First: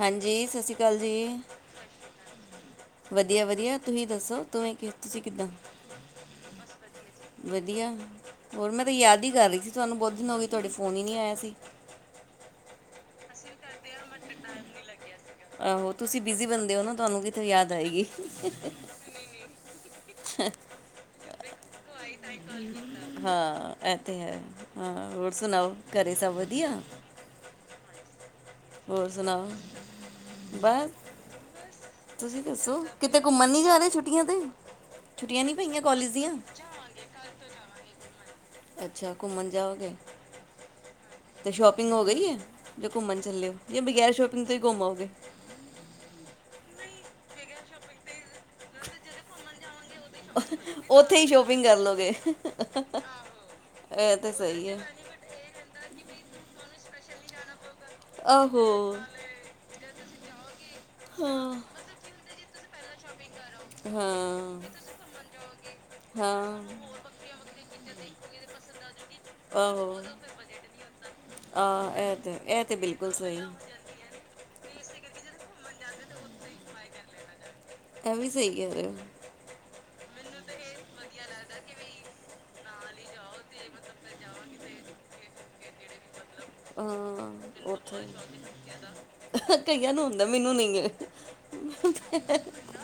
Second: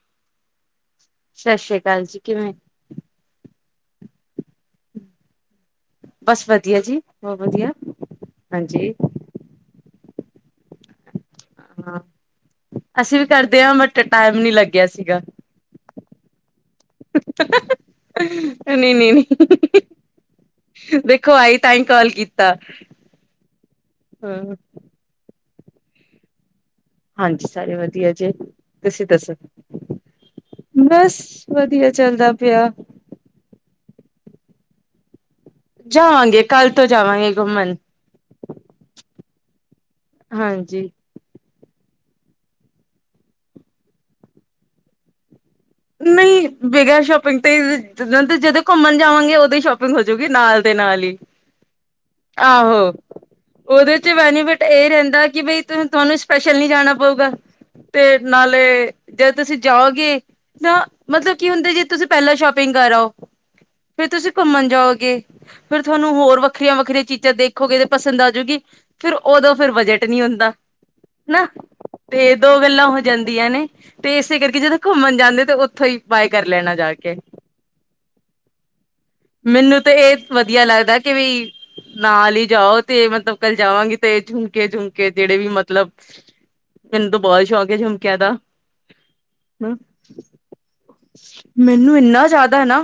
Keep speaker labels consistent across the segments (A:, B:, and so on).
A: ਹਾਂਜੀ ਸਤਿ ਸ੍ਰੀ ਅਕਾਲ ਜੀ ਜੀ
B: ਸਤਿ ਸ੍ਰੀ ਅਕਾਲ ਜੀ ਕਿਵੇਂ
A: ਵਧੀਆ ਵਧੀਆ ਤੁਸੀਂ ਦੱਸੋ ਤੁਸੀਂ ਕਿੱਦਾਂ।
B: ਬਸ ਵਧੀਆ ਜੀ ਬਹੁਤ
A: ਵਧੀਆ ਹੋਰ ਮੈਂ ਤੇ
B: ਹਾਂਜੀ
A: ਯਾਦ ਹੀ ਕਰ ਰਹੀ ਸੀ ਤੁਹਾਨੂੰ ਬਹੁਤ ਕਿਨੇ ਦਿਨ ਹੋ ਗਏ ਤੁਹਾਡਾ ਫੋਨ ਹੀ ਨਹੀ ਆਇਆ। ਜੀ
B: ਹਾਂ ਅਸੀਂ ਵੀ ਕਰਦੇ ਹਾਂ ਬਟ ਟਾਈਮ ਨੀ ਲੱਗਿਆ ਸੀਗਾ।
A: ਆਹੋ ਤੁਸੀਂ ਬਿਜੀ ਬੰਦੇ ਉਹ ਦੇ ਹੋ ਨਾ ਤੁਹਾਨੂੰ ਕਿਥੋਂ ਯਾਦ ਆਏਗੀ।
B: ਨਹੀਂ ਨਹੀਂ ਯਾਦ ਆਈਆਈ ਤਾਂ ਹੀ ਕਾਲ ਕੀ
A: ਹਾਂ ਇਹ ਤੇ
B: ਹਾਂ
A: ਹੈ ਹਾਂ ਸੁਣਾਓ ਕਰ ਸਭ ਵਧੀਆ।
B: ਹਾਂਜੀ ਸਾਰੇ ਵਧੀਆ ਜੀ। ਤੁਸੀ
A: ਹੋਰ
B: ਦੱਸੋ
A: ਸੁਣਾਓ
B: ਬਸ ਵਧੀਆ। ਚੱਲਦਾ
A: ਤੁਸੀਂ
B: ਪਿਆ
A: ਦੱਸੋ ਕਿਤੇ ਘੁੰਮਣ ਨੀ ਜਾ ਨਾ ਛੁੱਟੀਆਂ ਤੇ। ਛੁੱਟੀਆਂ ਨਹੀਂ ਪਈਆਂ ਕਾਲਜ ਦੀਆਂ
B: ਜਾਵਾਂਗੇ ਕੱਲ ਤੋਂ ਜਾਵਾਂਗੇ ਘੁੰਮਣ।
A: ਅੱਛਾ, ਘੁੰਮਨ ਜਾਓਗੇ।
B: ਹਾਂਜੀ
A: ਸ਼ੋਪਿੰਗ ਹੋ ਗਈ ਏ, ਜੋ ਘੁੰਮਣ ਚੱਲੇ ਓ। ਜੇ ਬਗੈਰ ਸ਼ੋਪਿੰਗ ਤੋਂ ਹੀ ਘੁੰਮ ਆੳਗੇ।
B: ਨਹੀਂ ਬਗੇਰ ਸ਼ੋਪਿੰਗ ਤੇ ਜ ਜਦੋਂ ਘੁੰਮਣ ਜਾਵਾਂਗੇ ਓਦੋ ਹੀ ਸ਼ੋਪਿ ਗ ਹੋ ਜੂਗੀ ਨਾਲ ਦੇ ਨਾਲ ਹੀ,
A: ਉੱਥੇ ਸ਼ੋਪਿੰਗ ਕਰ ਲੋਗੇ
B: ਆਹੋ ਓਦੇ ਚ
A: ਇਹ ਤਾਂ
B: ਬੈਨੀਫਿਟ
A: ਸਹੀ ਹੈ।
B: ਏ
A: ਇਹ
B: ਰੈਂਦਾ ਕਿ ਬਈ
A: ਰਹਿੰਦਾ ਕਿ
B: ਤੁਹਾਨੂੰ
A: ਬਈ
B: ਸਪੈਸ਼ਲ ਨੀ
A: ਤੁਹਾਨੂੰ
B: ਜਾਣਾ
A: ਸਪੈਸ਼ਲੀ
B: ਬਊਗਾ।
A: ਜਾਣਾ
B: ਤੇ
A: ਪਊਗਾ,
B: ਨਾਲੇ
A: ਆਹੋ।
B: ਜਦ ਤੁਸੀ
A: ਜੇ
B: ਜਾਓ ਗੇ
A: ਤੁਸੀਂ ਜਾਓਗੇ
B: ਨਾ ਮਤਲਬ ਕੀ
A: ਹਾਂ
B: ਹੁੰਦੇ ਜੇ ਤੁਸੀਂ ਪੈਲਾਂ ਸ਼ੋਪ ਪਿੰਗ ਕਰੋ।
A: ਤੇ ਹਾਂ।
B: ਫਿਰ ਤੁਸੀਂ ਘੁੰਮਨ ਜਾਓਗੇ,
A: ਘੁੰਮਣ ਜਾਓਗੇ,
B: ਫੇਰ ਤੁਹਾਨੂੰ ਹੋਰ
A: ਹਾਂ।
B: ਵੱਖਰੀਆਂ, ਵੱਖਰੀਆਂ ਚੀਜਾ
A: ਵੱਖਰੀਆਂ
B: ਦੇਖੋਗੇ ਤੇ
A: ਚੀਜ਼ਾਂ
B: ਪਸੰਦ
A: ਦੇਖੋਗੇ ਤੇ
B: ਆਜੂਗੀ।
A: ਪਸੰਦ ਆ
B: ਫਿਰ
A: ਜਾਊਗੀ,
B: ਓਦੋਂ ਫਿਰ
A: ਆਹੋ। ਉਦੋਂ
B: ਬਜਟ ਨੀ
A: ਫਿਰ
B: ਹੁੰਦਾ।
A: ਬਜਟ ਨਹੀਂ
B: ਹਨਾ,
A: ਹੁੰਦਾ। ਆਹ ਇਹ
B: ਤੇ ਦੋ
A: ਇਹ
B: ਗੱਲਾਂ ਹੋ
A: ਬਿਲਕੁਲ ਸਹੀ
B: ਜਾਂਦੀਆਂ ਨੇ ਤੇ ਕਰਕੇ ਜਦੋਂ ਘੁੰਮਨ ਜਾਂਦੇ ਸਗੋ ਓਥੋਂ ਹੀ ਬਾਏ ਕਰ ਲੈਣਾ ਜਾ ਕੇ।
A: ਐ ਵੀ ਸਹੀ ਕੈ ਰੇ ਓ।
B: ਮੈਨੂੰ ਤੇ ਏਹ ਵਦੀਆ ਲੱਗਦਾ ਕਿ ਵੀ ਨਾਲ ਹੀ ਜਾਓ, ਤੇ ਮਤਲਬ ਕੱਲ ਜਾਵਾਂਗੀ ਤੇ ਇਹ ਝੁਮਕੇ ਝੁਮ ਕੇ ਜੇੜੇ ਵੀ ਮਤਲਬ ਮੈਨੂੰ ਤਾਂ ਬਹੁਤ ਸ਼ੌਕ ਹੈ ਝੁਮਕਿਆਂ ਦਾ
A: ਕਈਆਂ ਨੂੰ ਹੁੰਦਾ ਮੈਨੂੰ ਨਹੀ ਹੈ।
B: ਮੈਨੂੰ ਇਨਾ
A: ਅੱਛਾ।
B: ਜਾਦਾ ਨਾ,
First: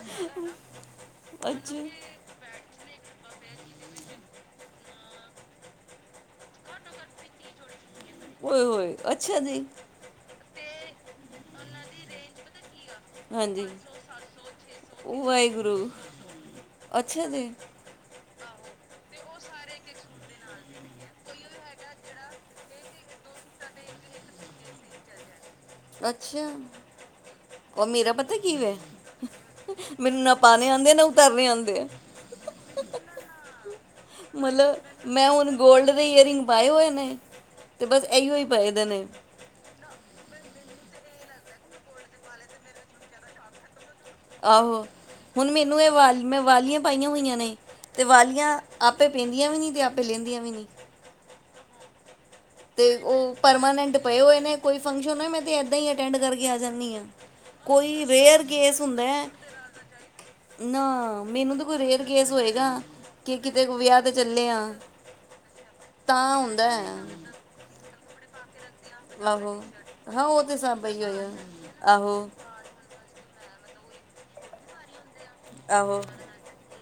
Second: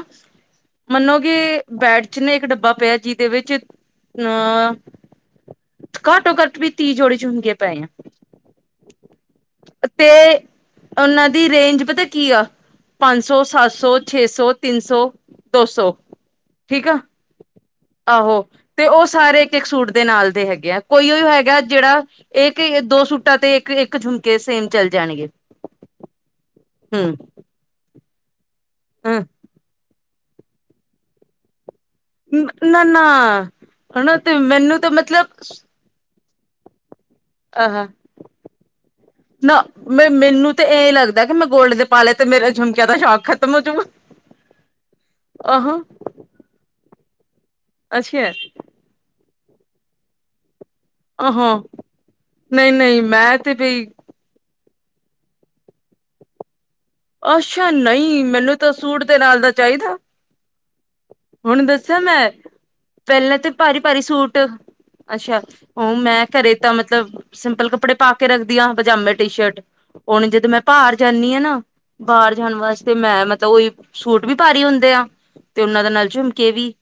B: ਮੰਨੋ ਗੇ
A: ਕਿਉਂਕਿ
B: ਬੈਡ ਚ ਨਾ ਏਕ ਡੱਬਾ
A: ਬੈਠਣੇ
B: ਪਿਆ
A: ਇੱਕ
B: ਜੀਦੇ
A: ਡੱਬਾ
B: ਵਿੱਚ
A: ਪਿਆ ਜਿਹਦੇ ਵਿੱਚ
B: ਅਹ ਘੱਟੋ ਘੱਟ ਵੀ ਤੀਹ ਜੋੜੀ ਝੂਮਕੇ ਪਏ ਆ।
A: ਓਹੇ, ਓਹੇ, ਅੱਛਾ ਜੀ।
B: ਤੇ ਉਹਨਾਂ ਦੀ ਰੇਂਜ ਪਤਾ ਕੀ ਆ? ਪੰਜ ਸੌ,
A: ਹਾਂਜੀ
B: ਸੱਤ ਸੌ, ਛੇ ਸੌ, ਤਿੰਨ ਸੌ, ਦੋ
A: ਵਾਹਿਗੁਰੂ
B: ਸੌ ਠੀਕ ਆ
A: ਅੱਛਾ ਜੀ
B: ਆਹੋ ਤੇ ਉਹ ਸਾਰੇ ਇੱਕ ਇੱਕ ਸੂਟ ਦੇ ਨਾਲ ਦੇ ਹੈਗੇ ਆ ਕੋਈ ਉਹ ਹੈਗਾ ਜਿਹੜਾ ਇੱਕ ਦੋ ਸੂਟਾਂ ਤੇ ਇੱਕ ਇੱਕ ਝੁਮਕੇ ਸੇਮ ਚੱਲ ਜਾਣਗੇ
A: ਅੱਛਾ
B: ਹੂੰ
A: ਉਹ ਮੇਰਾ ਪਤਾ ਕਿਵੇ ਮੈਨੂੰ ਨਾ ਪਾਉਣੇ ਆਉਂਦੇ ਆ ਨਾ ਉਤਰਨੇ ਆਉਂਦੇ ਆ
B: ਨਾ ਨਾ ਹਨ ਨਾ ਤੇ
A: ਮਤਲਬ
B: ਮੈਨੂੰ ਤੇ ਮਤਲਬ
A: ਮੈਂ ਹੁਣ ਦੇ ਇਅਰਿੰਗ ਪਾਏ ਹੋਏ ਨ
B: ਆਹ
A: ਤੇ ਬਸ ਇਹੀਓ ਹੀ ਪਏ ਦੇ ਨੇ
B: ਨਾ ਮੈਂ ਮੈਨੂੰ ਤੇ ਹੀ ਲੱਗਦਾ ਕਿ ਮੈਂ ਗੋਲਡ ਦੇ ਪਾਲੇ ਤੇ ਮੇਰਾ ਝੁਮਕਿਆਂ ਦਾ ਸ਼ੌਂਕ ਖਤਮ ਹੋਜੂਗਾ
A: ਆਹੋ ਹੁਣ
B: ਆਹਾਂ
A: ਮੈਨੂੰ ਇਹ ਵਾਲ ਮੈਂ ਵਾਲੀਆਂ ਪਾਈਆਂ ਹੋਈਆਂ ਨੇ ਤੇ
B: ਅੱਛਾ
A: ਵਾਲੀਆਂ ਆਪੇ ਪੈਂਦੀਆਂ ਵੀ ਨੀ ਤੇ ਆਪੇ ਲੈਂਦੀਆਂ ਵੀ ਨੀ
B: ਹਾਂ
A: ਤੇ ਉਹ ਪਰਮਾਨੈਂਟ ਪਏ ਹੋਏ ਨੇੇ ਕੋਈ ਫੰਕਸ਼ਨ ਹੋਏ ਮੈਂ ਤਾਂ ਇਦ ਹੀ ਅਟੈਂਡ ਕਰਕੇ ਆ ਜਾਂਦੀ ਆ
B: ਅੱਛਾ
A: ਕੋਈ
B: ਨਹੀਂ
A: ਰੇਅਰ
B: ਮੈਨੂੰ ਤਾਂ
A: ਕੇਸ
B: ਸੂਟ
A: ਹੁੰਦਾ
B: ਦੇ
A: ਹੈ
B: ਨਾਲ ਦਾ ਚਾਹੀਦਾ
A: ਨਾ ਮੈਨੂੰ
B: ਹੁਣ
A: ਤਾਂ ਕੋਈ
B: ਦੱਸਿਆ
A: ਰੇਅਰ
B: ਮੈਂ
A: ਕੇਸ ਹੋਏਗਾ ਕਿ
B: ਪਹਿਲਾਂ ਤੇ
A: ਕਿਤੇ
B: ਭਾਰੀ ਭਾਰੀ
A: ਵਿਆਹ ਤੇ
B: ਸੂਟ
A: ਚੱਲੇ ਆ
B: ਅੱਛਾ ਉਹ ਮੈਂ ਘਰੇ
A: ਹੁੰਦਾ
B: ਤਾਂ ਮਤਲਬ
A: ਹੈ
B: ਸਿੰਪਲ ਕੱਪੜੇ ਪਾ ਕੇ ਰੱਖਦੀ ਪਜਾਮੇ, ਟੀ-ਸ਼ਰਟ
A: ਆਹੋ ਹਾਂ
B: ਹੁਣ
A: ਉਹ
B: ਜਦੋਂ
A: ਤੇ
B: ਮੈਂ
A: ਸਭ
B: ਭਾਹਰ
A: ਹੀ ਹੋਇਆ
B: ਜਾਂਦੀ ਹਾਂ ਨਾ,
A: ਆਹੋ
B: ਬਾਹਰ ਜਾਣ ਵਾਸਤੇ ਮੈਂ, ਮਤਲਬ ਉਹੀ ਸੂਟ ਵੀ ਭਾਰੀ ਹੁੰਦੇ ਆ ਤੇ ਉਹਨਾਂ ਦੇ
A: ਆਹੋ
B: ਨਾਲ ਝੁਮਕੇ ਵੀ,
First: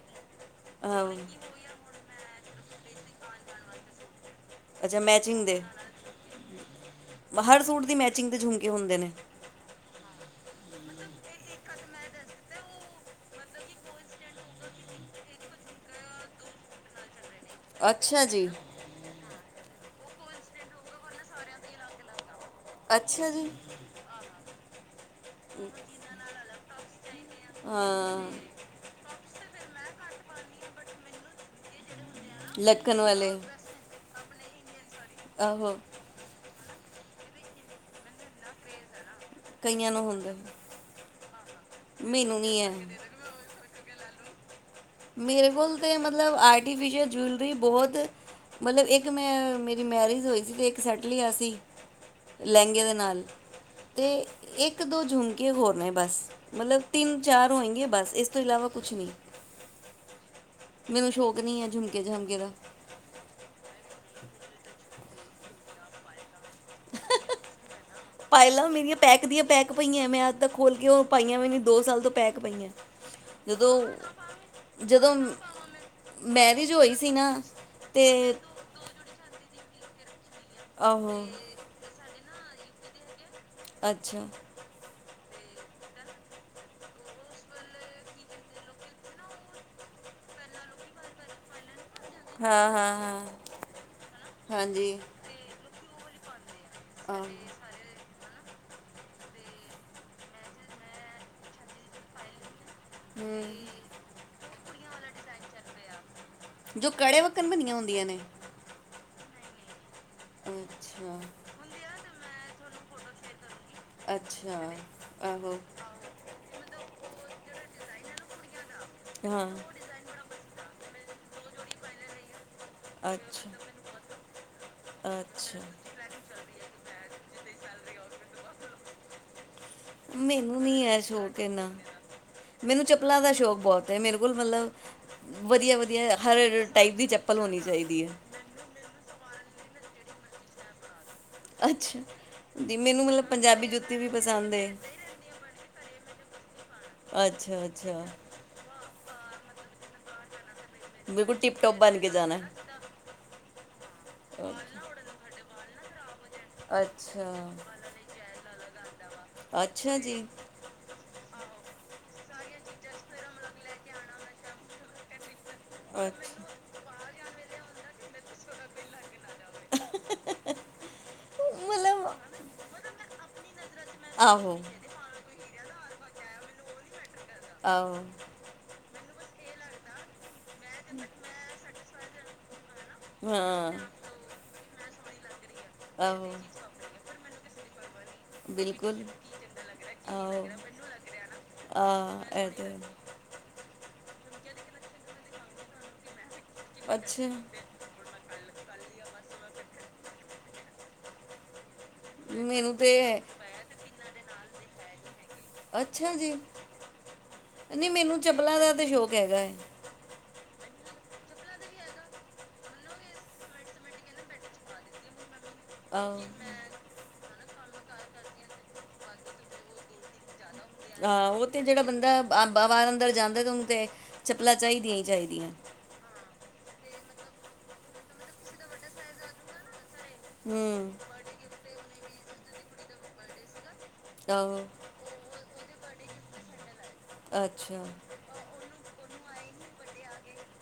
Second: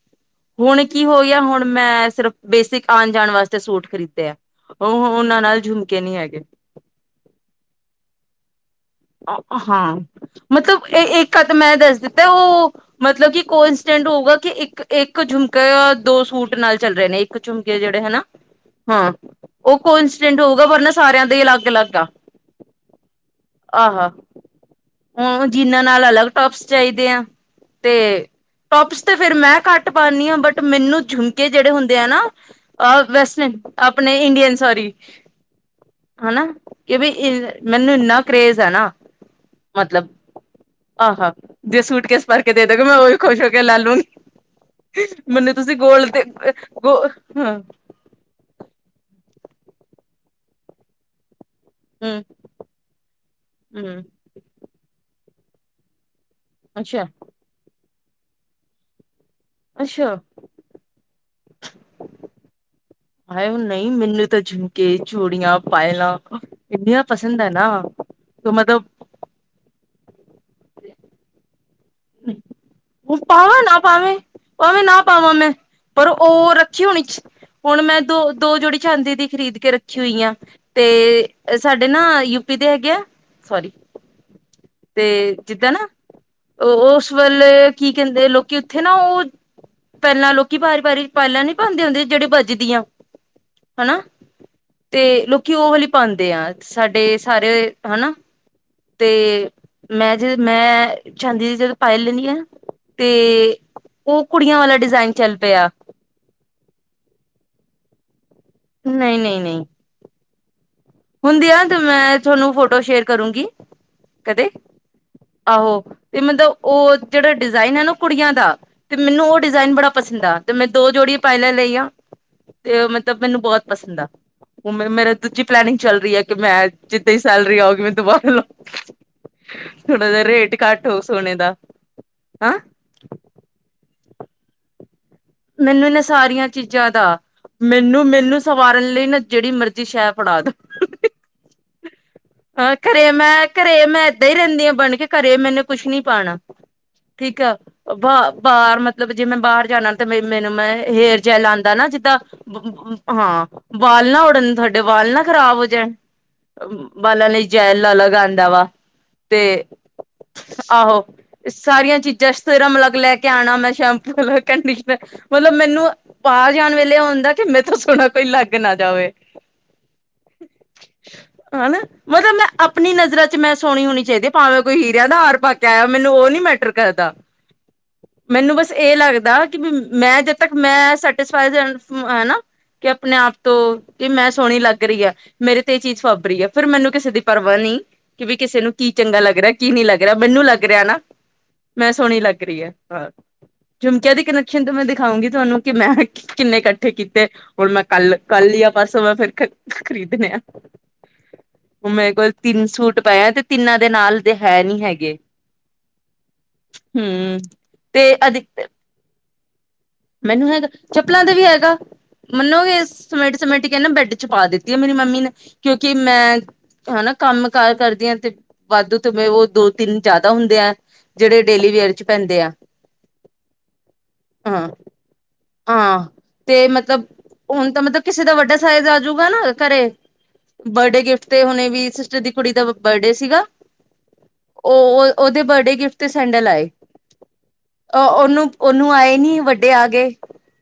B: ਹੁਣ ਕੀ
A: ਆਹੋ
B: ਹੋ ਗਿਆ ਹੁਣ ਮੈਂ ਸਿਰਫ ਬੇਸਿਕ ਆਣ-ਜਾਣ ਵਾਸਤੇ ਸੂਟ ਖਰੀਦੇ ਐ।
A: ਅੱਛਾ ਮੈਚਿੰਗ ਦੇ, ਹਰ ਸੂਟ ਦੀ ਮੈਚਿੰਗ ਤੇ ਝੁਮਕੇ ਹੁੰਦੇ ਨੇ
B: ਹਾ ਮਤਲਬ, ਇਹ ਇੱਕ ਅਦ ਮੈਂ ਦੱਸ ਦਿੱਤਾ। ਉਹ ਮਤਲਬ ਕਿ ਕੋ-ਇੰਸੀਡੈਂਟ ਹੋਊਗਾ ਕਿ ਇੱਕ-ਇੱਕ ਝੁਮਕਾ ਦੋ ਸੂਟ ਨਾਲ ਚੱਲ ਰਹੇ ਨੇ, ਇੱਕ ਝੁਮਕੇ ਜਿਹੜੇ ਹਨਾ,
A: ਅੱਛਾ ਜੀ
B: ਹਾਂ ਉਹ ਕੋ-ਇੰਸੀਡੈਂਟ ਹੋਊਗਾ ਵਰਨਾ ਸਾਰਿਆਂ ਦੇ ਅਲੱਗ-ਅਲੱਗ ਆ।
A: ਅੱਛਾ ਜੀ
B: ਆਹ ਹ ਆਹੋ ਜਿਨਾਂ ਨਾਲ ਅਲੱਗ ਟੋਪਸ ਚਾਹੀਦੇ ਆ ਤੇ
A: ਹਾਂ
B: ਟੋਪਸ ਤਾਂ ਫਿਰ ਮੈਂ ਘੱਟ ਪਾਣੀ ਹਾਂ ਬਟ ਮੈਨੂੰ ਝੁਮਕੇ ਜਿਹੜੇ ਹੁੰਦੇ ਹੈ ਨਾ
A: ਲਟਕਣ ਵਾਲੇ
B: ਵੈਸਟਰਨ ਆਪਣੇ ਇੰਡੀਅਨ ਸੋਰੀ
A: ਆਹੋ
B: ਹਨਾ ਕਿ ਬਈ ਇਹ ਮੈਨੂੰ ਇੰਨਾ ਕਰੇਜ ਹੈ ਨਾ
A: ਕਈਆਂ ਨੂੰ
B: ਮਤਲਬ,
A: ਹੁੰਦਾ
B: ਆਹ ਹਾ ਜੇ ਸੂਟਕੇਸ
A: ਮੈਨੂੰ
B: ਭਰ ਕੇ
A: ਨਹੀਂ ਹੈ
B: ਦੇਦੋਗੇ ਮੈਂ ਉਹੀ ਖੁਸ਼ ਹੋ ਕੇ ਲੈ ਲੂੰਗੀ।
A: ਮੇਰੇ
B: ਮੈਨੂੰ ਤੁਸੀਂ
A: ਕੋਲ ਤੇ
B: ਗੋਲਡ
A: ਮਤਲਬ
B: ਗੋ
A: ਆਰਟੀਫਿਸ਼ਲ ਜੂਲਰੀ
B: ਹਾਂ
A: ਬਹੁਤ, ਮਤਲਬ ਇੱਕ ਮੈਂ ਮੇਰੀ ਮੈਰਿਜ ਹੋਈ ਸੀ ਤੇ ਇੱਕ ਸੈਟ ਲਿਆ ਸੀ।
B: ਹੂੰ
A: ਲਹਿੰਗੇ ਦੇ ਨਾਲ
B: ਹੂੰ
A: ਤੇ ਇੱਕ ਦੋ ਜੂਨ ਕੀ ਹੋਰ ਨੇ ਬਸ। ਮਤਲਬ
B: ਅੱਛਾ
A: ਤਿੰਨ-ਚਾਰ ਹੋਏਗੇ ਬਸ। ਇਸ ਤੋਂ ਇਲਾਵਾ ਕੁਛ ਨੀ
B: ਅੱਛਾ
A: ਨੀ ਹੈ ਝੁਮਕੇ-ਝਾਮਕੇ ਦਾ।
B: ਹਾਏ ਓ ਨਹੀਂ ਮੈਨੂੰ ਤਾਂ ਝੁਮਕੇ, ਚੂੜੀਆਂ, ਪਾਯਲਾਂ ਇੰਨੀਆਂ ਪਸੰਦ ਹੈ ਨਾ ਤੋ
A: ਪਾਇਲਾਂ
B: ਮਤਲਬ
A: ਮੇਰੀਆਂ ਪੈਕ ਦੀਆਂ ਪੈਕ ਪਈਆਂ ਮੈਂ ਅੱਜ ਤਕ ਖੋਲ ਕੇ ਉਹ ਪਾਈਆਂ ਵੀ ਨੀ
B: ਪਾਵਾਂ ਨਾ ਪਾਵੇ, ਭਾਵੇਂ ਨਾ
A: ਜਦੋਂ
B: ਪਾਵਾਂ ਮੈਂ ਪਰ ਉਹ
A: ਮੈਰਿਜ
B: ਰੱਖੀ
A: ਹੋਈ
B: ਹੋਣੀ,
A: ਸੀ ਨਾ
B: ਹੁਣ ਮੈਂ
A: ਤੇ
B: ਦੋ-ਦੋ ਜੋੜੀ ਚਾਂਦੀ ਦੀ ਖਰੀਦ ਕੇ ਰੱਖੀ ਖਰੀਦ ਕੇ ਰੱਖੀ ਆ ਹੋਈਐ।
A: ਆਹੋ
B: ਤੇ ਸਾਡੇ ਨਾ ਪੀਦੇ ਹੈਗੇ ਆ [unintelligible]
A: ਅੱਛਾ
B: ਤੇ ਜਿੱਦਾਂ ਨਾ ਉਹ ਉਸ ਵੇਲੇ ਕੀ ਕਹਿੰਦੇ, ਲੋਕੀ ਉੱਥੇ ਨਾ ਉਹ ਪਹਿਲਾਂ ਲੋਕੀ ਵਾਰੀ ਵਾਰੀ ਪੈਲਾਂ ਨੀ ਪਾਉਂਦੇ ਹੁੰਦੇ। ਜਿਹੜੇ
A: ਹਾਂ
B: ਵੱਜਦੀਆਂ
A: ਹਾਂ ਹਾਂ
B: ਹਨਾ
A: ਹਾਂਜੀ
B: ਤੇ ਲੋਕੀ ਉਹ ਵਾਲੀ ਪਾਉਂਦੇ ਆ ਸਾਡੇ
A: ਆਹ,
B: ਸਾਰੇ ਹਨਾ। ਤੇ ਮੈਂ ਜੇ ਮੈਂ ਚਾਂਦੀ ਦੀ ਜਦੋਂ ਪਾਇਲ ਲੈਣੀ ਆ। ਤੇ
A: ਹਮ,
B: ਉਹ ਕੁੜੀਆਂ ਵਾਲਾ ਡਿਜ਼ਾਈਨ ਟਰੈਡ ਚੱਲ ਪਿਆ।
A: ਜੋ ਕੜੇ ਵੱਕਣ ਬਣੀਆਂ ਹੁੰਦੀਆਂ ਨੇ,
B: ਨਹੀਂ ਨਹੀਂ ਨਹੀਂ।
A: ਹੂੰ
B: ਹੁੰਦੀ ਆ ਤੇ ਮੈਂ ਤੁਹਾਨੂੰ ਫੋਟੋ ਸ਼ੇਅਰ ਕਰੂੰਗੀ। ਕਦੇ,
A: ਅੱਛਾ
B: ਆਹੋ ਤੇ ਮਤਲਬ ਉਹ ਜਿਹੜਾ ਡਿਜਾਇਨ ਹੈ ਨਾ ਕੁੜੀਆਂ ਦਾ, ਤੇ ਮੈਨੂੰ ਉਹ
A: ਹਾਂ
B: ਡਿਜਾਇਨ ਬੜਾ ਪਸੰਦ ਆ। ਤੇ ਮੈਂ ਦੋ ਜੋੜੀ ਪਾਇਲ ਲਈਆਂ ਤੇ ਮਤਲਬ ਮੈਨੂੰ
A: ਅੱਛਾ
B: ਬਹੁਤ ਪਸੰਦ ਆ। ਮ ਮੇਰਾ ਦੂਜੀ
A: ਅੱਛਾ
B: ਪਲੈਨਿੰਗ ਚੱਲ ਰਹੀ ਹੈ ਕਿ ਮੈਂ ਜਿੱਦਾਂ ਹੀ ਸੈਲਰੀ ਆਉਗੀ ਮੈਂ ਦੁਬਾਰ ਲ ਥੋੜਾ ਜਿਹਾ ਰੇਟ
A: ਮੈਨੂੰ ਨੀ
B: ਘੱਟ
A: ਇਹ
B: ਹੋ ਸੋਨੇ
A: ਸ਼ੋਕ
B: ਦਾ
A: ਇਨਾ
B: ਹਾਂ
A: ਮੈਨੂੰ ਚੱਪਲਾਂ ਦਾ ਸ਼ੌਕ ਬਹੁਤ ਤੇ ਮੇਰੇ ਕੋਲ ਮਤਲਬ ਵਧੀਆ
B: ਮੈਨੂੰ ਨਾ
A: ਵਧੀਆ ਹਰ
B: ਸਾਰੀਆਂ ਚੀਜ਼ਾਂ
A: ਟਾਈਪ
B: ਦਾ
A: ਦੀ ਚੱਪਲ ਹੋਣੀ
B: ਮੈਨੂੰ
A: ਚਾਹੀਦੀ ਹੈ
B: ਮੈਨੂੰ ਸਵਾਰਨ ਲਈ ਨਾ ਜਿਹੜੀ ਮਰਜ਼ੀ ਸ਼ਹਿ ਫੜਾ ਦੋ।
A: ਅੱਛਾ
B: ਹਾਂ
A: ਦੀ ਮੈਨੂੰ
B: ਘਰੇ
A: ਮਤਲਬ
B: ਮੈਂ
A: ਪੰਜਾਬੀ
B: ਘਰੇ
A: ਜੁੱਤੀ
B: ਮੈਂ
A: ਵੀ
B: ਏਦਾਂ ਹੀ
A: ਪਸੰਦ
B: ਰਹਿੰਦੀ
A: ਹੈ
B: ਹਾਂ ਬਣ ਕੇ ਘਰੇ ਮੈਨੂੰ ਕੁਛ ਨੀ ਪਾਉਣਾ ਠੀਕ ਆ
A: ਅੱਛਾ
B: ਬ
A: ਅੱਛਾ
B: ਬਾਹਰ ਮਤ ਮਤਲਬ ਜੇ ਮੈਂ ਬਾਹਰ ਜਾਣਾ ਤੇ ਮੈਂ ਮੈਨੂੰ ਮੈਂ ਹੇਅਰ
A: ਬਿਲਕੁਲ
B: ਜੈਲ
A: ਟਿਪ
B: ਆਉਂਦਾ
A: ਟੋਪ
B: ਨਾ
A: ਬਣ ਕੇ
B: ਜਿੱਦਾਂ
A: ਜਾਣਾ ਹੈ।
B: ਹਾਂ। ਵਾਲ ਨਾ ਉੱੜਨ ਤੁਹਾਡੇ ਵਾਲ ਨਾ ਖਰਾਬ ਹੋ ਜਾਏ।
A: ਅੱ
B: ਵਾਲਾ ਲਈ ਜੈਲ ਅਲਗ ਆਂਦਾ। ਵਾਹ ਤੇ
A: ਅੱਛਾ ਜੀ
B: ਆਹੋ ਸਾਰੀਆਂ ਚੀਜ਼ਾਂ ਸਿਰਮ ਅਲੱਗ ਲੈ ਕੇ ਆਉਣਾ ਮੈਂ ਸ਼ੈਂਪੂ ਅਲਗ ਕੰਡੀਸ਼ਨਰ ਮਤਲਬ ਮੈਨੂੰ
A: ਅੱਛਾ
B: ਬਾਹਰ ਜਾਣ ਵੇਲੇ ਓਦਾ ਕਿ ਮੇ ਤੋਂ ਸੋਣਾ ਕੋਈ ਲੱਗ ਨਾ ਜਾਵੇ ਹਨਾ ਮਤਲਬ ਮੈਂ ਆਪਣੀ ਨਜ਼ਰਾਂ ਚ ਮੈਂ ਸੋਹਣੀ ਹੋਣੀ ਚਾਹੀਦੀ
A: ਆਹੋ
B: ਭਾਵੇਂ ਕੋਈ ਹੀਰਿਆ ਦਾ ਹਾਰ ਪਾ ਕੇ ਟੈਮ ਮੈਨੂੰ ਉਹ ਨੀ ਮੈਟਰ ਕਰਦਾ
A: ਆਹੋ
B: ਮੈਨੂੰ ਬਸ ਇਹ ਲੱਗ ਕਿ ਮੈਂ [unintelligible] ਤ [unintelligible] ਮੈਂ ਸੈਟ ਫਾਈ ਹਨਾ ਕਿ ਆਪਣੇ ਆਪ ਤੋਂ
A: ਹਾਂ
B: ਕਿ ਮੈਂ ਸੋਹਣੀ ਲੱਗ ਰਹੀ ਆ ਮੇਰੇ ਤੇ ਇਹ ਚੀਜ਼ ਫ
A: ਆਹੋ
B: ਹੈ ਫਿਰ ਮੈਨੂੰ ਕਿਸੇ ਦੀ ਪਰਵਾਹ ਨਹੀਂ ਕਿ ਵੀ ਕਿਸੇ ਨੂੰ ਕੀ
A: ਬਿਲਕੁਲ
B: ਚੰਗਾ ਲੱਗ ਰਿਹਾ ਕੀ ਨਹੀਂ ਲੱਗ ਰਿਹਾ ਮੈਨੂੰ
A: ਆਓ
B: ਲੱਗ ਰਿਹਾ ਨਾ ਮੈਂ ਸੋਹਣੀ
A: ਆ
B: ਲੱਗ
A: ਇਹ
B: ਰਹੀ ਹੈ
A: ਤੇ
B: ਹਾਂ ਝੁਮਕਿਆਂ ਦੇ ਕਨੈਕਸ਼ਨ ਤੋਂ ਮੈਂ ਦਿਖਾਂਉਗੀ ਤੁਹਾਨੂੰ ਕਿ ਮੈਂ ਕਿੰਨੇ ਇਕੱਠੇ
A: ਅੱਛਾ
B: ਕੀਤੇ ਹੁਣ ਮੈਂ ਕੱਲ ਕੱਲ ਯਾ ਪਰਸੋ ਮੈਂ ਫੇਰ ਖਰੀਦਨੇ ਆ। ਮੇਰੇ ਕੋਲ ਤਿੰਨ ਸੂਟ ਪਏ ਤੇ ਤਿੰਨਾਂ ਦੇ ਨਾਲ ਤੇ ਹੈ ਨਹੀ ਹੈਗੇ।
A: ਅੱਛਾ ਜੀ,
B: ਹੂੰ
A: ਨਹੀਂ
B: ਤੇ
A: ਮੈਨੂੰ ਚੱਪਲਾਂ
B: ਅਧਿਕ
A: ਦਾ ਤੇ ਸ਼ੌਕ ਹੈਗਾ ਹੈ।
B: ਮੈਨੂੰ ਹੈਗਾ, ਚੱਪਲਾਂ ਦੇ ਵੀ ਹੈਗਾ। ਮੰਨੋਗੇ ਸਮੇਟ, ਸਮੇਟ ਕੇਨਾ ਬੈਡ ਚ ਪਾ ਦਿੱਤੀ ਹੈ ਮੇਰੀ ਮੰਮੀ ਨੇ ਕਿਯੁਕਿ
A: ਆਹੋ
B: ਮੈਂ ਹਨਾ ਕੰਮ ਕਾਰ ਕਰਦੀਆ ਤੇ ਵਾਧੂ, ਤੇ ਮੈਂ ਓ ਦੋ-ਤਿੰਨ ਜਾਦਾ ਹੁੰਦੀ
A: ਆਹ, ਓਹ ਤੇ ਜੇੜਾ ਬੰਦਾ ਬਾਰ-ਅੰਦਰ ਜਾਂਦਾ ਤੇ ਓਨੂੰ ਤੇ ਚਪਲਾ
B: ਹਾਂ
A: ਚਾਹੀਦਾ।
B: ਹਾਂ, ਤੇ ਮਤਲਬ ਹੁਨ ਤਾਂ ਮਤਬ ਕਿਸੇ ਦਾ ਵੱਡਾ ਸਾਈਜ਼ ਆਜੂਗਾ ਨਾ ਘਰੇ
A: ਹੂੰ
B: ਬਡੇ ਗਿਫਟ ਤੇ ਹੁਣੇ ਵੀ ਟਰ ਦੀ ਕੁੜੀ ਦਾ ਬਰਡੇ ਸੀਗਾ।
A: ਆਹੋ
B: ਓਹ, ਓਦੇ ਬਡੇ ਗਿਫਟ ਤੇ ਸੈਂਡਲ ਆਏ।
A: ਅੱਛਾ
B: ਅ ਓਨੂੰ, ਓਨੂੰ ਆਏ ਨੀ ਵੱਡੇ ਆ ਗਏ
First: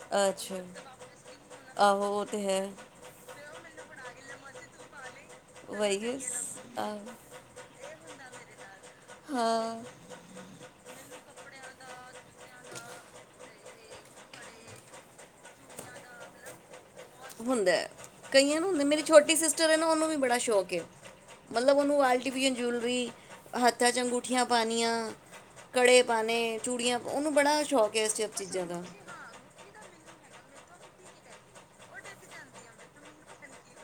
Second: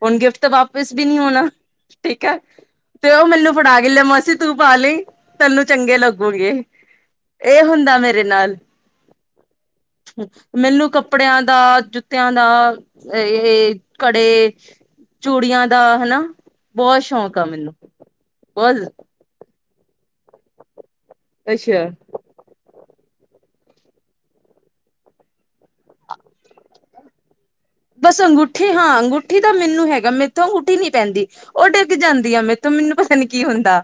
B: ਹੁਣ ਗਿਫਟ ਤਾਂ
A: ਅੱਛਾ
B: ਵਾਪਿਸ ਵੀ ਨੀ ਹੋਣਾ
A: ਆਹੋ
B: ਠੀਕ
A: ਉਹ
B: ਹੈ
A: ਤੇ
B: ਤੇ ਉਹ ਮੈਨੂੰ ਫੜਾ ਗਲੇ ਮਾਸੀ ਤੂੰ ਪਾ ਲਈ ਤੈਨੂੰ ਚੰਗੇ
A: ਵਈ
B: ਲੱਗੂਗੇ
A: ਆਹੋ
B: ਇਹ ਹੁੰਦਾ ਮੇ ਤੇ ਨਾਲ
A: ਹਾਂ
B: ਮੈਨੂੰ ਕੱਪੜਿਆਂ ਦਾ, ਜੁ [inaudible] ਕੜੇ ਚੂੜੀਆਂ ਦਾ ਹਨਾ ਬਹੁਤ ਸ਼ੌਕ ਆ
A: ਹੁੰਦਾ
B: ਮੈਨੂੰ
A: ਕਈਆਂ ਨੂੰ ਹੁੰਦਾ
B: ਬਹੁਤ
A: ਮੇਰੀ ਛੋਟੀ ਸਿਸਟਰ ਨਾ ਉਹਨੂੰ ਵੀ ਬੜਾ ਸ਼ੌਕਏ ਮਤਲਬ
B: ਅੱਛਾ
A: ਉਹਨੂੰ ਜੂਲਰੀ ਹੱਥਾਂ ਚ ਅੰਗੂਠੀਆਂ ਪਾਉਣੀਆਂ ਕੜੇ ਪਾਉਣੇ ਚੂੜੀਆਂ ਉਹਨੂੰ ਬੜਾ ਸ਼ੌਕ ਹੈ ਇਸ
B: ਬਸ
A: ਸਭ ਚੀਜ਼ਾਂ
B: ਅੰਗੂਠੀ
A: ਦਾ
B: ਹਾਂ ਅੰਗੂਠੀ ਦਾ ਮੈਨੂੰ ਹੈਗਾ ਮੇ ਤੂੰ ਅਗੂਥੀ ਨੀ ਪੈਂਦੀ ਉਹ ਡਿੱਗ ਜਾਂਦੀ ਆ ਮੇਰੇ ਤੋਂ ਮੈਨੂੰ ਪਤਾ ਨੀ ਕੀ ਹੁੰਦਾ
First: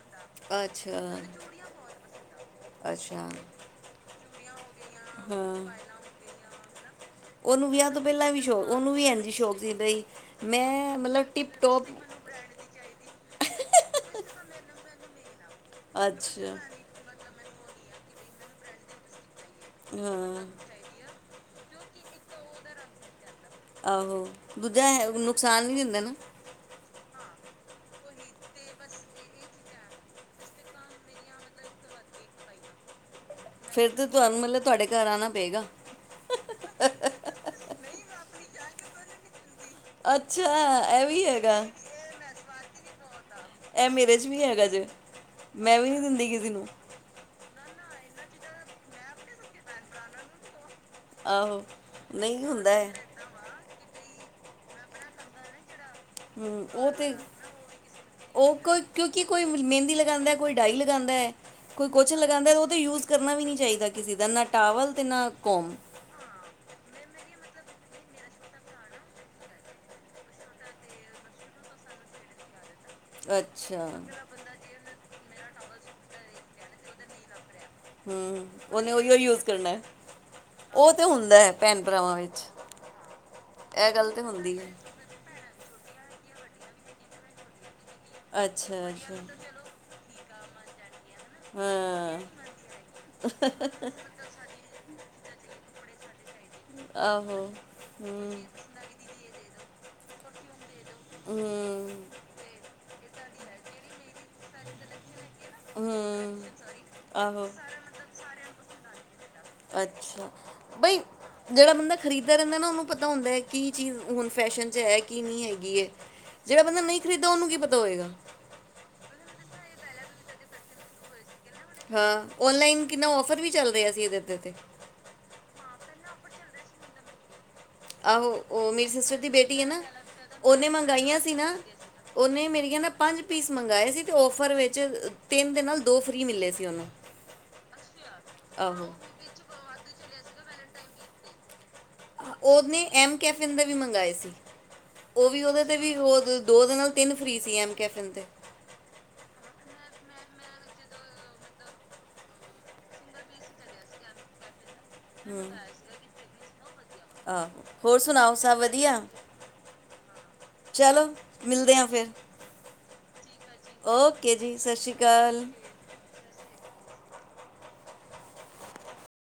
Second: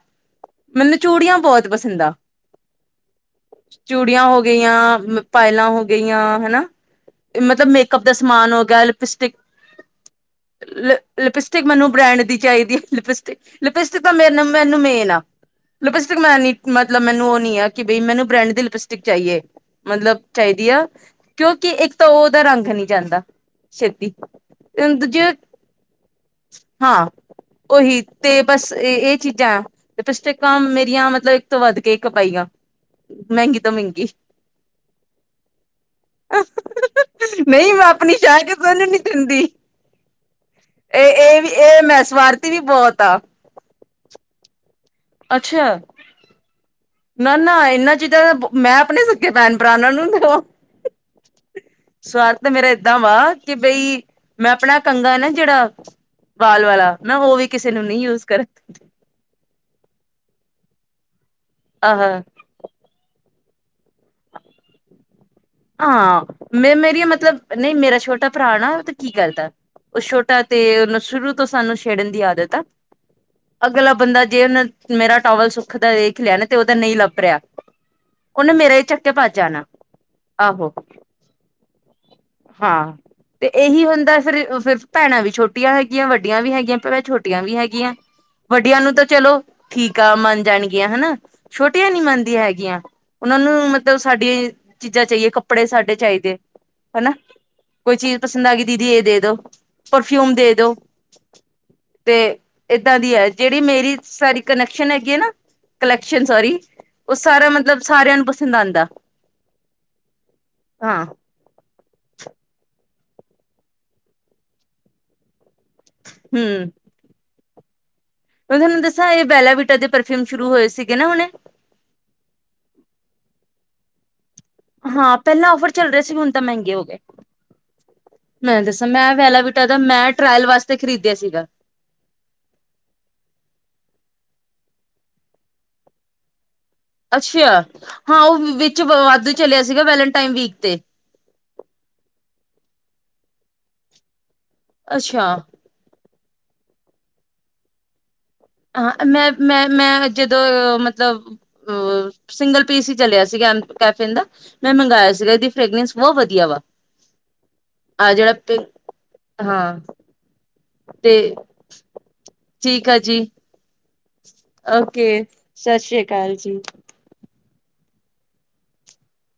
B: ਮੈਨੂੰ
A: ਅੱਛਾ
B: ਚੂੜੀਆਂ ਬਹੁਤ ਪਸੰਦ ਆ
A: ਅੱਛਾ
B: ਚੂੜੀਆਂ ਹੋ ਗਈਆਂ
A: ਹਾਂ
B: ਪਾਇਲਾਂ ਹੋ ਗਈਆਂ ਹਨਾ ਮਤਲਬ
A: ਉਹਨੂੰ ਵਿਆਹ
B: ਮੇਕਅੱਪ
A: ਤੋਂ
B: ਦਾ
A: ਪਹਿਲਾਂ ਵੀ
B: ਸਮਾਨ ਹੋ
A: ਸ਼ੌਕ
B: ਗਿਆ
A: ਉਹਨੂੰ ਵੀ ਇ ਜੀ
B: ਲਿਪਸਟਿਕ
A: ਸ਼ੌਕ ਸੀ ਬ ਮੈਂ ਮਤਲਬ ਟਿਪ
B: ਲਿਪਸਟਿਕ
A: ਟੋਪ
B: ਮੈਨੂੰ ਬ੍ਰੈਂਡ ਦੀ ਚਾਹੀਦੀ ਹੈ ਲਿਪਸਟਿਕ ਲਿਪਸਟਿਕ ਤਾਂ ਮੇਰੇ ਮੈਨੂੰ ਮੇਨ ਆ ਲਿਪਸਟਿਕ ਮੈ ਨੀ
A: ਅੱਛਾ
B: ਮਤਲਬ ਮੈਨੂੰ ਕਿ ਬਈ ਮੈਨੂੰ ਬ੍ਰੈਂਡ ਦੀ ਲਿਪਸਟਿਕ ਚਾਹੀਏ ਮਤਲਬ
A: ਹਾਂ
B: ਚਾਹੀਦੀ ਆ ਕਿਉਂਕਿ ਇੱਕ ਤਾਂ ਉਹਦਾ ਰੰਗ ਨਹੀਂ ਜਾਂਦਾ ਛੇਤੀ
A: ਆਹੋ ਦੂਜਾ ਹੈ
B: ਦੂਜੇ
A: ਨੁਕਸਾਨ ਨ ਦਿੰਦਾ ਨਾ
B: ਹਾਂ ਉਹੀ ਤੇ ਬਸ ਇਹ ਚੀਜ਼ਾਂ ਆ ਤੇ ਲਿਪਸਟਿਕਾਂ ਮੇਰੀਆਂ ਮਤਲਬ ਇੱਕ ਤੋਂ ਵੱਧ ਕੇ ਕ ਪਾਈਆਂ ਮਹਿੰਗੀ ਤੋਂ
A: ਫੇਿਰ ਤੇ
B: ਮਹਿੰਗੀ
A: ਤੁਹਾਨੂੰ ਮਤਲਬ ਤੁਹਾਡੇ ਘਰ ਆਣਾ ਪਏਗਾ
B: ਨਹੀਂ ਮੈਂ ਆਪਣੀ ਚਾਹ ਕੇ ਕਿਹਨੂੰ ਨੀ ਦਿੰਦੀ
A: ਅੱਛਾ ਇਹ ਵੀ ਹੈਗਾ
B: ਵੀ ਬਹੁਤ ਆ
A: ਇਹ ਮੇਰੇ ਚ ਵੀ ਹੈਗਾ ਜੇ
B: ਅੱਛਾ
A: ਮੈਂ ਵੀ ਨਹੀਂ ਦਿੰਦੀ ਕਿਸੇ ਨੂੰ
B: ਨਾ ਨਾ ਇਹਨਾ ਚੀਜ਼ਾਂ ਮੈਂ ਆਪਣੇ ਸਕੇ ਭੈਣ ਭਰਾਨਾਂ ਨੂੰ ਦਿਓ
A: ਆਹੋ
B: ਸਵਾਲ
A: ਨਹੀਂ
B: ਤਾਂ ਮੇਰਾ
A: ਹੁੰਦਾ ਹੈ
B: ਏਦਾਂ ਵਾ ਕਿ ਬਈ ਮੈਂ ਆਪਣਾ ਕੰਗਾ ਨਾ ਜਿਹੜਾ ਵਾਲ
A: ਹਮ ਉਹ
B: ਵਾਲਾ
A: ਤੇ
B: ਮੈਂ ਵੀ ਕਿਸੇ ਨੂੰ ਨਹੀਂ ਯੂਜ ਕਰ
A: ਉਹ ਕੋਈ ਕਿਉਂਕਿ ਕੋਈ ਮਹਿੰਦੀ ਲਗਾਉਂਦਾ ਕੋਈ ਡਾਈ ਲਗਾਉਂਦਾ ਹੈ ਕੋਈ
B: ਆਹ
A: ਕੁਛ ਲਗਾਉਦਾ ਉਹ ਯੂਜ ਕਰਨਾ ਵੀ ਨਹੀਂ ਚਾਹੀਦਾ ਕਿਸੇ ਦਾ ਨਾ ਟਾਵਲ ਅਤੇ ਨਾ ਕੋਮ
B: ਹਾਂ ਮੈਂ ਮੇਰੀ ਮਤਲਬ ਨਹੀਂ ਮੇਰਾ ਛੋਟਾ ਭਰਾ ਨਾ ਉ ਤੇ ਕੀ ਕਰਦੈ ਉ ਛੋਟਾ ਤੇ ਓਨੂ ਸ਼ੁਰੂ ਤੋਂ ਸਾਨੂੰ ਛੇੜਨ ਦੀ ਆਦਤ ਆ।
A: ਅੱਛਾ
B: ਅਗਲਾ ਬੰਦਾ ਜੇ ਓਨੇ ਮੇਰਾ ਟੋਵੇਲ ਸੁੱਕਦਾ ਦੇਖ ਲਿਆ ਨਾ ਤੇ ਓਦਾ ਨਹੀਂ ਲੱਭ ਰਿਆ
A: ਹਾਂ, ਓਨੇ ਓਹੀਓ ਯੂਜ
B: ਜਾਣਾ
A: ਕਰਨੈ।
B: ਆਹੋ, ਹਾਂ ਤੇ ਏਹੀ
A: ਇਹ ਗੱਲ
B: ਹੁੰਦੈ
A: ਤੇ
B: ਫਿਰ
A: ਹੁੰਦੀ ਹੈ
B: ਫਿਰ ਭੈਣਾਂ ਵੀ ਛੋਟੀਆਂ ਹੈਗੀਆਂ ਵੱਡੀਆਂ ਵੀ ਹੈਗੀਆਂ ਭਵੇ ਛੋਟੀਆਂ ਵੀ ਹੈਗੀਆਂ ਵੱਡੀਆਂ
A: ਅੱਛਾ
B: ਨੂੰ ਤਾਂ
A: ਅੱਛਾ
B: ਚਲੋ, ਠੀਕ ਆ ਮਨ ਜਾਣਗੀਆਂ ਹਨਾ। ਛੋਟੀਆਂ ਨੀ
A: ਹਾਂ
B: ਮੰਨਦੀਆਂ ਹੈਗੀਆਂ ਔਨਾਂ ਨੂੰ ਮਤਲਬ ਸਾਡੀ ਕੱਪੜੇ ਸਾਡੇ ਹੀ ਚਾਹੀਦੇ ਹਨਾ
A: ਆਹੋ
B: ਕੋਈ ਚੀਜ਼
A: ਹੂੰ
B: ਪਸੰਦ ਆ ਗੀ ਦੀਦੀ ਏ ਦੇ ਦੋ। ਪਰਫਿਊਮ ਦੇ ਦੋ।
A: ਹੂੰ
B: ਤੇ ਏਦਾਂ ਦੀ ਐ। ਜੇੜੀ ਮੇਰੀ ਸਾਰੀ ਕਨੈਕਸ਼ਨ ਹੈਗੀ ਏ ਨਾ ਕਲੈਕਸ਼ਨ
A: ਹੂੰ
B: ਸੋਰੀ ਓਹ ਸਾਰਾ
A: ਆਹੋ
B: ਮਤਲਬ ਸਾਰਿਆਂ ਨੂੰ ਪਸੰਦ ਆਂਦਾ।
A: ਅੱਛਾ ਬਈ ਜਿਹੜਾ ਬੰਦਾ ਖਰੀਦਦਾ ਰੈੰਦਾ ਨਾ ਓਨੂੰ ਪਤਾ ਹੁੰਦੈ ਕੀ ਚੀਜ਼ ਹੁਣ ਫੈਸ਼ਨ ਚ ਹੈ ਕੀ ਨੀ ਹੈਗ ਜਿਹੜਾ
B: ਹਮ
A: ਬੰਦਾ ਨਹੀਂ ਖਰੀਦਾ ਉਹਨੂੰ ਕੀ ਪਤਾ ਤਾ ਹੋਏਗਾ।
B: ਮੈਂ ਤੁਹਾਨੂੰ ਦੱਸਾਂ ਏ ਬੈਲਾਵੀਟਾ ਦੇ ਪਰਫਿਊਮ ਸ਼ੁਰੂ ਹੋਏ ਸੀਗੇ ਨਾ ਹੁਣੇ
A: ਹਾਂ ਕਦੇ।
B: ਹਾਂ, ਪਹਿਲਾਂ ਔਫਰ ਚੱਲ ਰਿਆ ਸੀ, ਹੁਣ ਤਾਂ ਮੈੰਗੇ ਹੋ ਗੇ।
A: ਆਹੋ, ਔ ਮੇਰੀ ਸਿਸਟਰ ਦੀ ਬੇਟੀ ਏ
B: ਵਿਟਾ ਦਾ
A: ਨਾ
B: ਮੈਂ ਟਰਾਇਲ
A: ਔਨੇ
B: ਵਾਸਤੇ ਖਰੀਦਿਆ
A: ਮੰਗਾਈਆਂ ਸੀ
B: ਸੀਗਾ
A: ਨਾ ਔਨੇ ਮੇਰੀਆਂ ਨਾ ਪੰਜ ਪੀਸ ਮੰਗਾਏ ਸੀ ਤੇ ਔਫਰ ਵੇ ਜੇ ਤਿੰਨ ਦੇ ਨਾਲ ਦੋ ਫ੍ਰੀ ਮਿਲੇ ਸੀ। ਉਹਨੂੰ
B: ਅੱਛਾ, ਹਾਂ ਔ ਵਿੱਚ
A: ਆਹੋ
B: ਵਾਧੂ ਚਲਿਆ ਸੀਗਾ ਵੈਲਟਾਈਨ ਵੀਕ ਤੇ
A: ਓਹਨੇ ਐਮ ਕੈਫੇਨ ਦਾ ਵੀ ਮੰਗਾਏ ਸੀ। ਉ
B: ਅੱਛਾ
A: ਵੀ ਓਦੇ ਤੇ ਵੀ ਔ ਦ ਦੋ ਦੇ ਨਾਲ ਤੇੰਨ ਫ੍ਰੀ ਸੀ ਐੱਮ ਕੈਫਿਨ 'ਤੇ।
B: ਹਾਂ, ਮੈਂ-ਮੈਂ-ਮੈਂ, ਜਦੋਂ ਮਤਲਬ ਅ ਸਿੰਗਲ ਪੀਸ ਹੀ ਚਲਿਆ ਸੀਗਾ ਕੈਫੇਨ ਦਾ ਮੈਂ ਮੰਗਾਆ ਸੀਗਾ ਇਦੀ ਫਰੈਗਰੈਂਸ ਬੌਤ ਵਧੀਆ ਵਾ,
A: ਆਹੋ ਹੋਰ
B: ਆਹ ਜੇੜਾ
A: ਸੁਣਾਓ ਸਭ
B: ਪਿੰਗ
A: ਵਧੀਆ
B: ਹਾਂ।
A: ਚਲੋ
B: ਤੇ,
A: ਮਿਲਦੇ
B: ਠੀਕ ਆ ਜੀ‌
A: ਓ
B: ਓਕੇ ਸਤ ਸ੍ਰੀ ਅਕਾਲ ਜੀ।